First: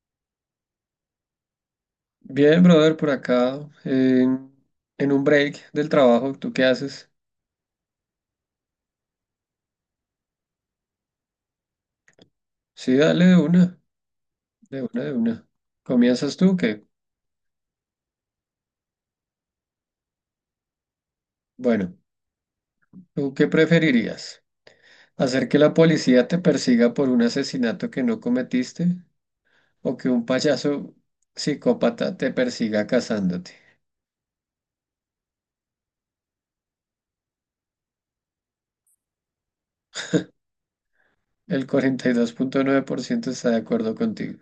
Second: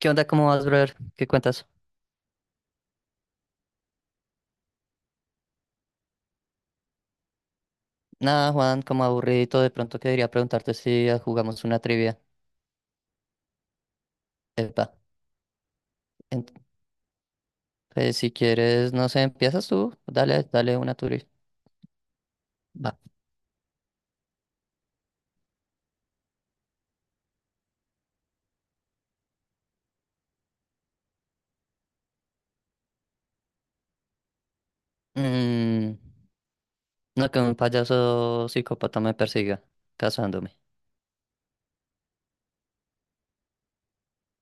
¿Qué onda? ¿Cómo vas, brother? ¿Qué cuentas? Bien, brother, por acá, en un break del trabajo, ¿tú qué haces? Nada, Juan, como aburridito, de pronto quería preguntarte si jugamos una trivia. Sí, dale de una, de Epa, una, de una. ¿Comienzas ent- tú? ¿Qué? pues, si quieres, no sé, empiezas tú, dale, dale una tuya. Bueno, Va. ¿tú qué preferirías? ¿Hacer que la policía te persiga por un asesinato que no cometiste o que un payaso psicópata te persiga cazándote? Mm, no, que un payaso psicópata me persiga, casándome. El 42.9% está de acuerdo contigo.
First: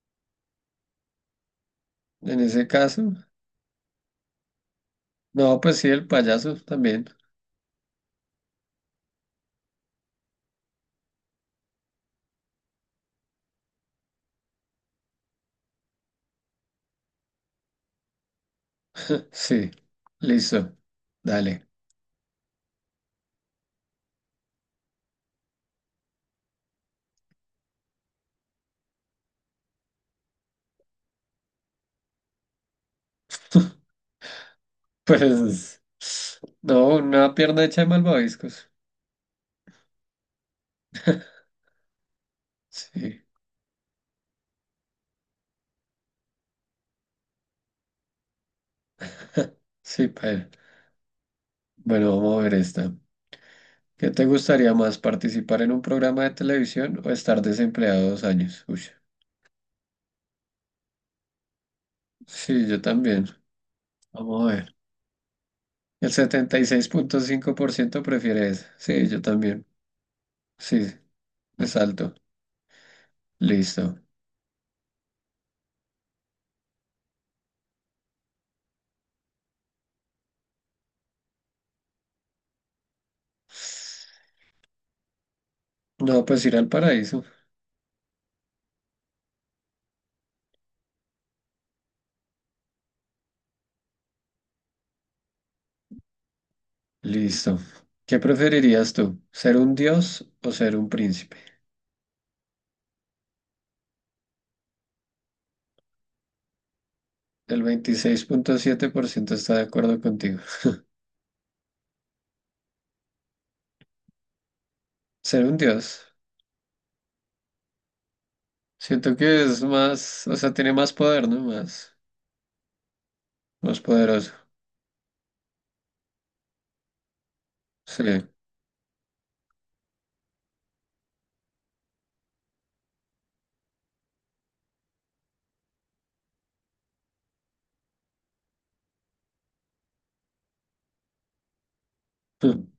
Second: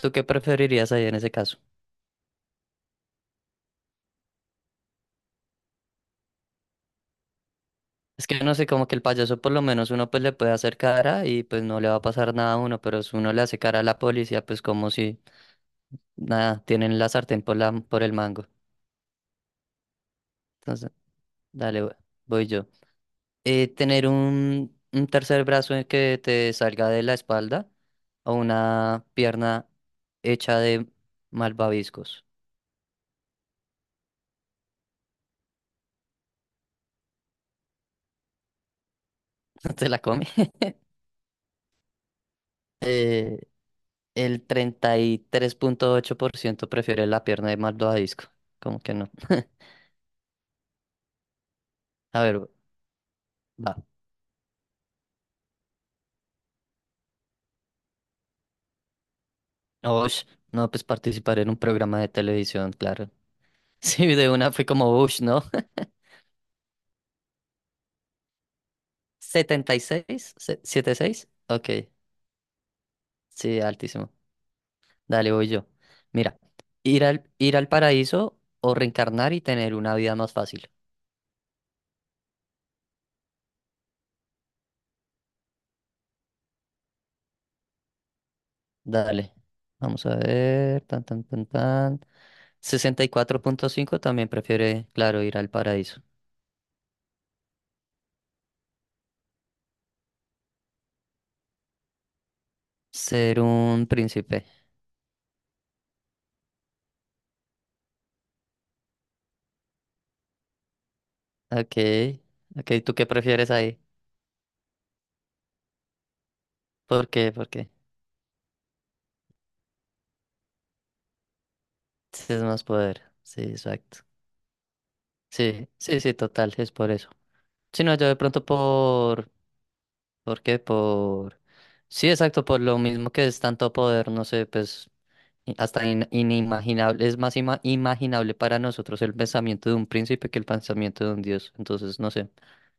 ¿Tú qué preferirías ahí en ese caso? En ese caso, no, pues sí, el payaso también. Es que no sé, como que el payaso por lo menos uno pues le puede hacer cara y pues no le va a pasar nada a uno, pero si uno le hace cara a la policía, pues como si nada, tienen la sartén por la, por el mango. Sí, listo. Entonces, Dale. dale, voy yo. Tener un tercer brazo en que te salga de la espalda o una pierna hecha de malvaviscos. Pues no, una pierna hecha de malvaviscos. ¿No? ¿Te la come? Sí, Eh, el 33,8% prefiere la pierna de malvavisco. ¿Como que no? sí, paila. Bueno, A vamos a ver, ver esta. va. ¿Qué te gustaría más, participar en un programa de televisión o estar desempleado 2 años? Uy, Ush, no, pues participar en un programa de sí, televisión, yo claro. también. Sí, de Vamos una a fue ver. como Ush, ¿no? El 76.5% prefiere eso. Sí, yo también. 76, Sí, seis, ok, es alto. sí, Listo. altísimo. Dale, voy yo. Mira, ir al paraíso o reencarnar y tener una vida más fácil. No, pues ir al paraíso. Dale. Vamos a ver. Tan, tan, tan, tan. 64,5 también prefiere, claro, ir al paraíso. Listo. ¿Qué preferirías tú? ¿Ser un dios o ser un príncipe? Ser un príncipe. El 26.7% está de acuerdo contigo. Ok. Ok, ¿tú qué prefieres ahí? Ser un dios. ¿Por qué? ¿Por qué? Siento que es más, o sea, tiene más poder, ¿no? Más, Sí, es más poder. Sí, más exacto. poderoso. Sí, sí, sí, total, es por eso. Si no, yo de Sí. pronto por... ¿Por qué? Por... Sí, exacto, por lo mismo que es tanto poder, no sé, pues hasta inimaginable, es más imaginable para nosotros el pensamiento de un príncipe que el pensamiento de un dios. Entonces, no sé, Mm.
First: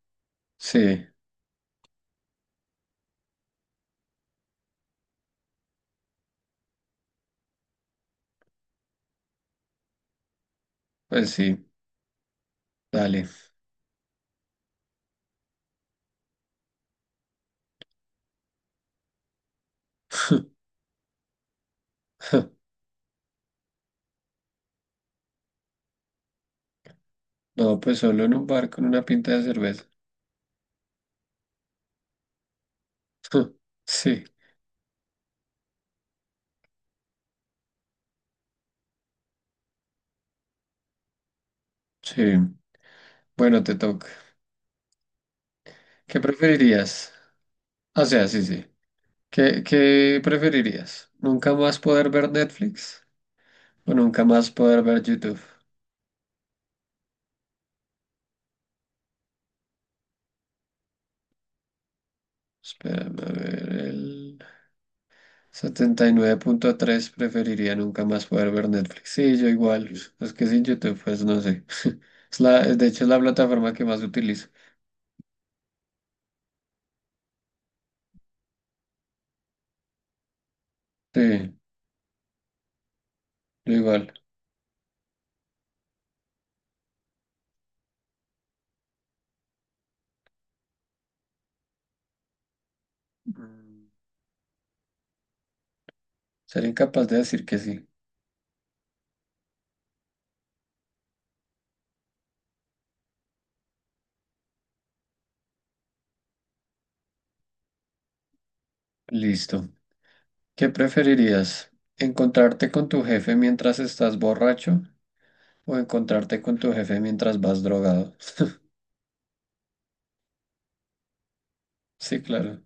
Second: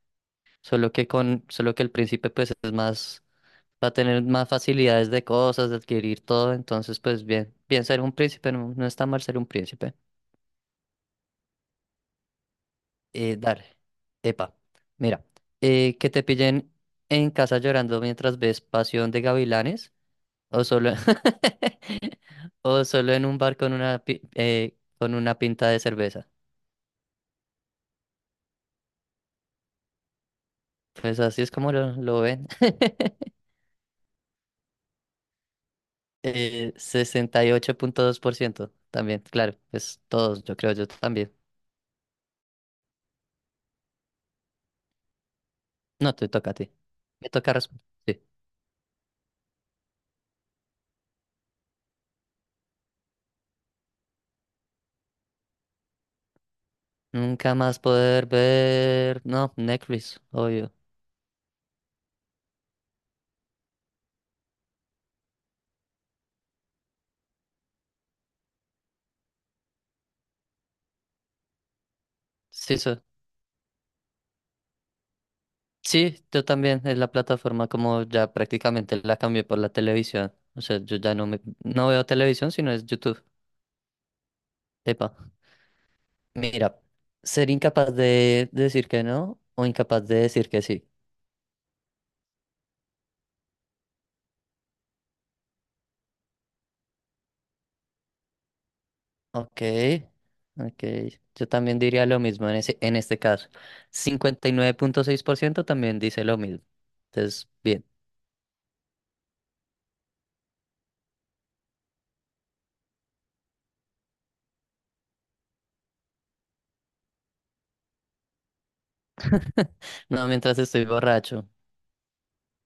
Sí, solo que el príncipe pues es más, va a tener más facilidades de cosas, de adquirir todo, entonces pues bien, bien ser un príncipe, no, no está mal ser un príncipe. pues sí, dale. Dale, epa, mira, que te pillen en casa llorando mientras ves Pasión de Gavilanes. O solo, o solo en un bar con una, con una pinta de cerveza. No, pues solo en un bar con una pinta de cerveza. Pues así es como lo ven. Sí, 68,2% también, claro, pues todos, yo creo, yo también. sí. Bueno, te toca. No, ¿Qué te toca a ti. preferirías? Me toca responder. O Sí. sea, sí, sí. ¿Qué preferirías? ¿Nunca más poder ver Netflix o nunca más poder ver YouTube? Nunca más poder ver. No, Netflix, obvio. Espérame a ver el 79.3 preferiría nunca más poder ver Netflix. Sí, yo igual. Es que sin YouTube, pues no sé. Es la, Sí, de hecho, es la plataforma que más utilizo. sí, yo también. Es la plataforma como ya prácticamente la cambié por la televisión. O sea, yo ya Sí, no veo televisión, sino es YouTube. yo igual. Epa. Mira, ser incapaz de decir que no o incapaz de decir que sí. Mm, ser incapaz de decir que sí. Ok, ok. Yo también diría lo mismo en en este caso. 59,6% también dice lo mismo. Entonces, bien. Listo. ¿Qué preferirías? ¿Encontrarte con tu jefe mientras estás borracho o encontrarte con tu jefe mientras vas drogado? No, mientras estoy borracho. Sí, claro.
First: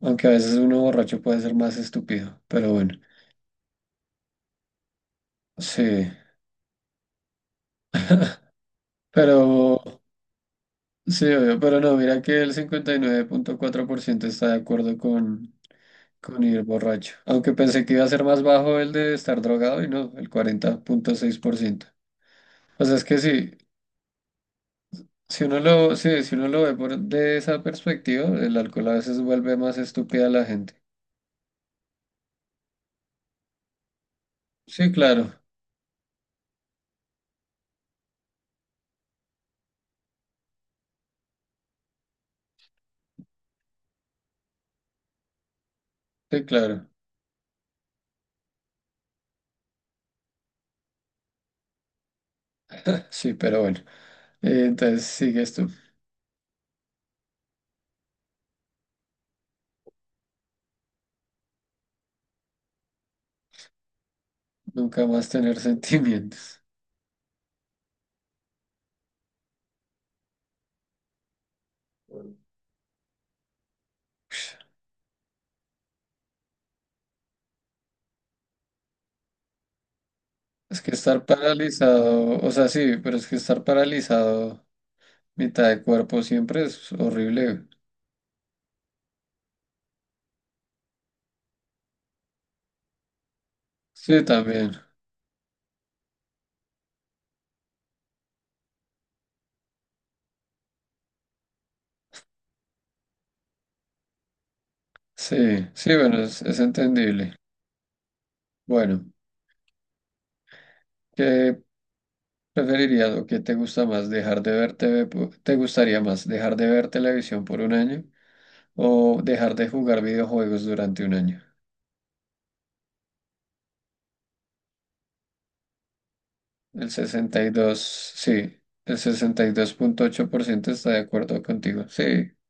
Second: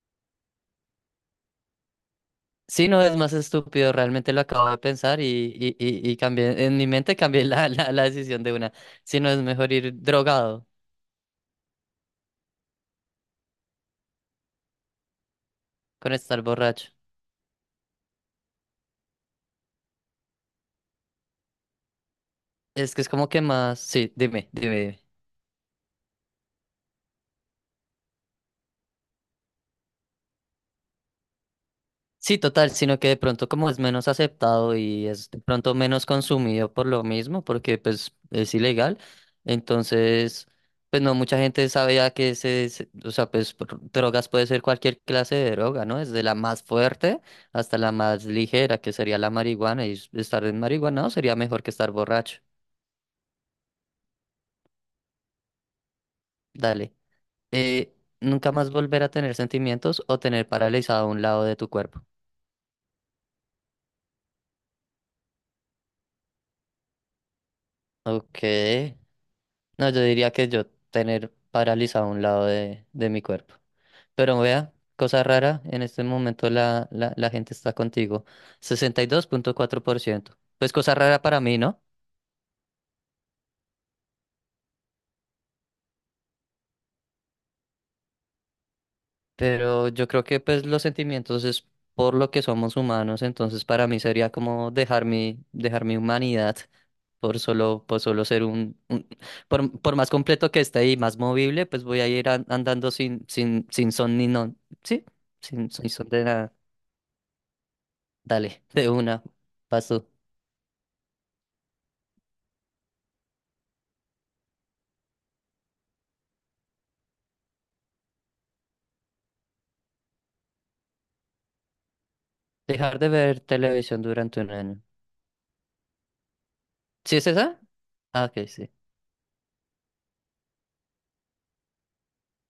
Aunque a veces uno borracho puede ser más estúpido, pero Sí, bueno. no, es más estúpido, realmente lo acabo de pensar y, y, Sí, y, y cambié, en mi mente cambié la decisión de una. Si no, es mejor pero ir drogado sí, obvio, pero no, mira que el 59.4% está de acuerdo con, con con estar ir borracho. borracho. Aunque pensé que iba a ser más bajo el de estar drogado y no, el 40.6%. O Es sea, que es es que como que sí, más, sí, dime, dime. si uno lo, sí, si uno lo ve por, de esa perspectiva, el alcohol a veces vuelve más estúpida a la gente. Sí, total, sino que de pronto como es menos aceptado Sí, y es claro, de pronto menos consumido por lo mismo, porque pues es ilegal, entonces pues no mucha gente sabía que o sea, pues drogas puede ser cualquier clase de droga, ¿no? Desde la sí, más claro. fuerte hasta la más ligera, que sería la marihuana, y estar en marihuana sería mejor que estar borracho. Sí, pero bueno. Entonces sigue esto, Dale. Eh, Nunca más volver a tener sentimientos o tener paralizado un lado de tu cuerpo. nunca más tener sentimientos. Ok. No, yo diría que yo tener paralizado un lado de mi cuerpo. Pero vea, cosa rara, en este momento la gente está contigo. 62,4%. Pues Es que cosa rara estar para mí, ¿no? paralizado, o sea, sí, pero es que estar paralizado. Mitad de cuerpo siempre es horrible. Pero yo creo que pues los sentimientos es por lo que somos humanos, entonces para mí Sí, sería como también. dejar mi humanidad por solo ser un, por más completo que esté y más movible, pues voy a ir andando sin, sin son ni no, sí, Sí, sin sí, son bueno, de es, nada. es entendible. Dale, de Bueno, una. Paso. ¿qué preferirías o qué te gusta más? ¿Dejar de ver TV? ¿Te gustaría más dejar de ver televisión por un año o dejar de jugar videojuegos durante un año? Dejar de ver televisión durante un año. El ¿Sí es sesenta y esa? dos Ah, ok, sí, sí. el 62.8% está de acuerdo contigo. Sí,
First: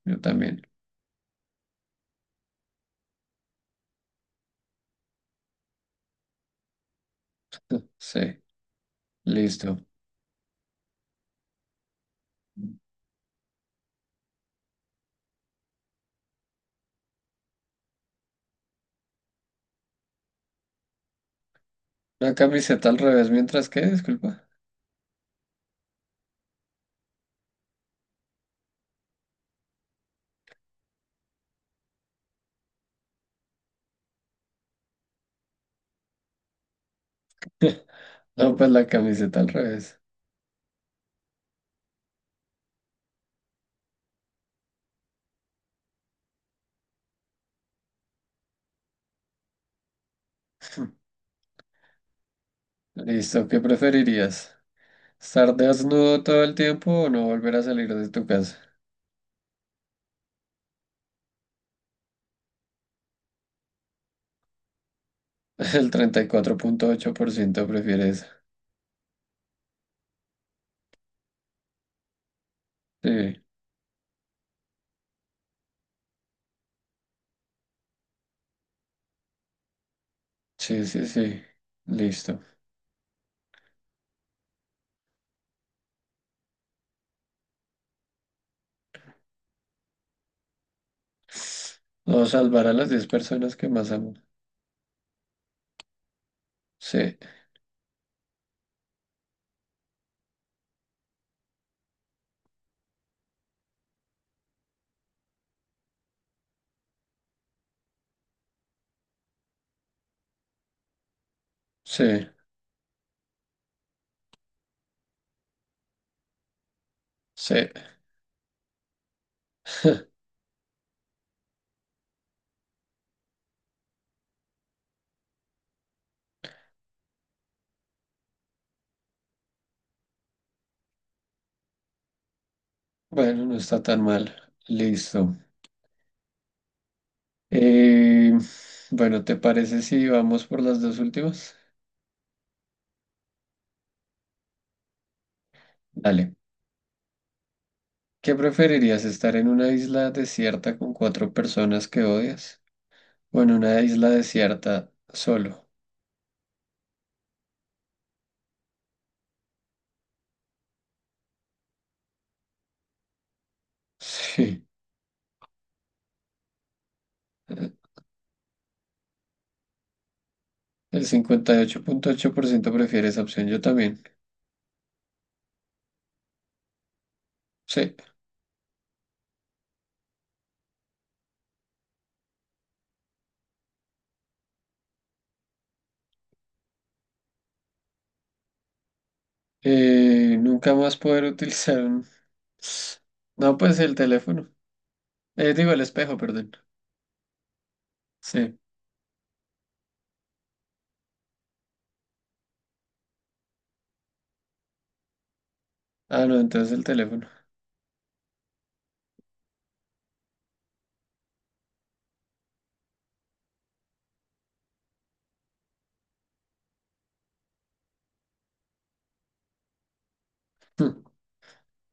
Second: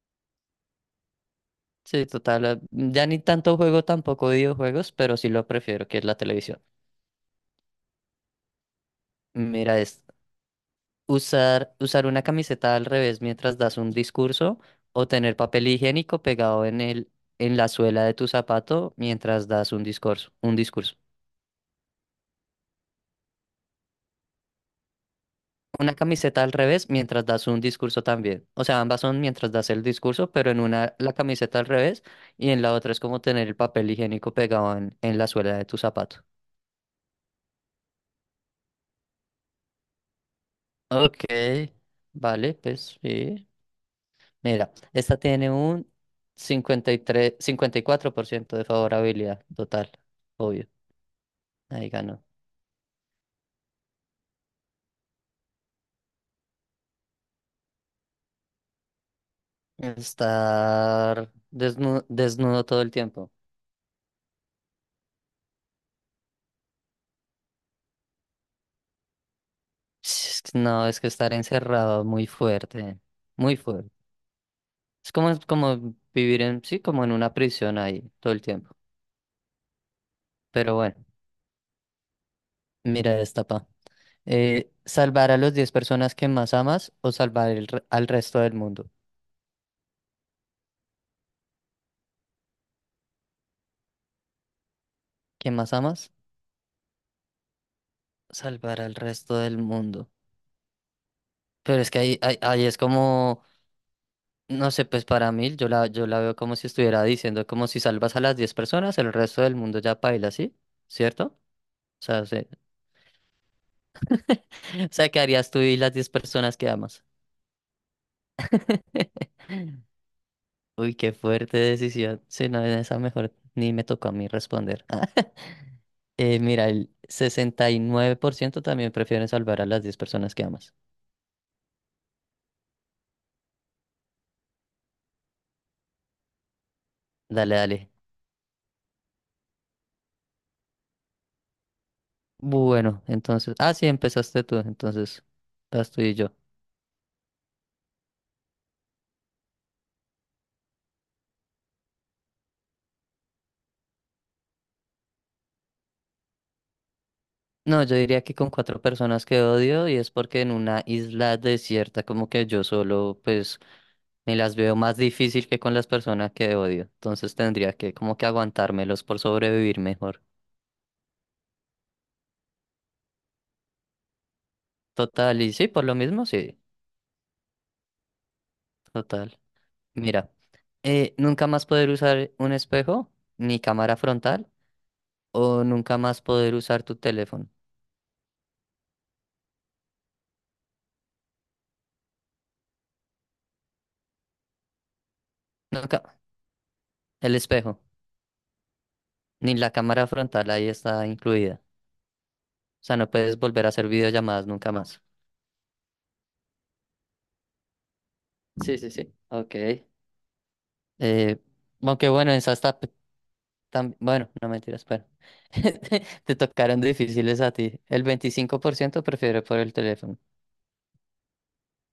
yo también. Sí, total. Ya ni tanto juego tampoco videojuegos, pero sí lo prefiero, que es la televisión. Sí, listo. Mira, es usar una camiseta al revés mientras das un discurso o tener papel higiénico pegado en en la suela de tu zapato mientras das un discurso. La camiseta al revés, mientras que, disculpa. Una camiseta al revés mientras das un discurso también. O sea, ambas son mientras das el discurso, pero en una la camiseta al revés y en la otra es como tener el papel higiénico pegado en la suela de tu zapato. No, pues la camiseta al revés. Ok, vale, pues sí. Mira, esta tiene un 54% de favorabilidad total, obvio. Ahí ganó. Listo, ¿qué preferirías? ¿Estar desnudo todo el tiempo o no volver a salir de tu casa? Estar desnudo, todo el tiempo. El 34.8% prefiere eso. Es que No, es que estar encerrado muy fuerte, Sí, muy fuerte. Es como vivir en, sí, como en una prisión ahí todo el tiempo. Pero sí, bueno, sí, sí. Listo. mira esta, pa. ¿Salvar a las 10 personas que más amas o salvar al resto del mundo? No, salvar a las 10 personas que más amo. ¿Que más amas? Sí, Salvar al resto del mundo. Pero es que ahí es como, no sé, pues para mí yo la veo como si estuviera diciendo como si salvas a las 10 personas, el resto del mundo ya paila, ¿sí? ¿Cierto? O sí, sea, se- o sea, ¿qué harías tú y las 10 personas que amas? sí. Uy, qué fuerte decisión. Si no, en esa mejor ni me tocó a mí responder. Mira, el 69% también prefieren salvar a las 10 personas que amas. Bueno, no está tan mal. Listo. Dale, dale. Eh, bueno, ¿te parece si vamos por las dos últimas? Bueno, entonces. Ah, sí, empezaste tú. Entonces, vas tú y yo. Dale. ¿Qué preferirías, estar en una isla desierta con cuatro personas que odias? Bueno, una isla desierta solo. No, yo diría que con cuatro personas que odio y es porque en una isla desierta, como que yo solo, pues, me las Sí. veo más difícil que con las personas que odio. Entonces tendría que, como que aguantármelos por sobrevivir mejor. El cincuenta y ocho punto ocho por ciento prefiere esa opción. Yo también. Total, y sí, por lo mismo, sí. Sí. Total. Mira, nunca más poder usar un espejo ni cámara frontal o nunca más poder usar tu teléfono. Nunca más poder utilizar un. No, pues el teléfono. Digo, el Nunca, espejo, perdón. el espejo Sí. ni la cámara frontal ahí está incluida. O sea, no puedes volver a hacer videollamadas nunca más. Ah, no, entonces el teléfono. Sí, sí, sí. Ok. Eh, Aunque bueno, esa está... Bueno, no mentiras, pero te tocaron difíciles a ti. El 25% prefiere por el teléfono. Hmm,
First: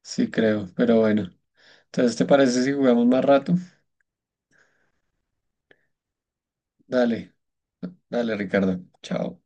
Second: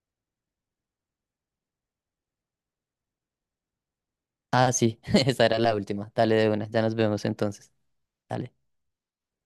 sí, creo, pero bueno. Entonces, ¿te parece si jugamos más rato? Ah, sí, esa era la última. Dale de una, ya nos vemos Dale, entonces. dale, Dale. Ricardo. Chao.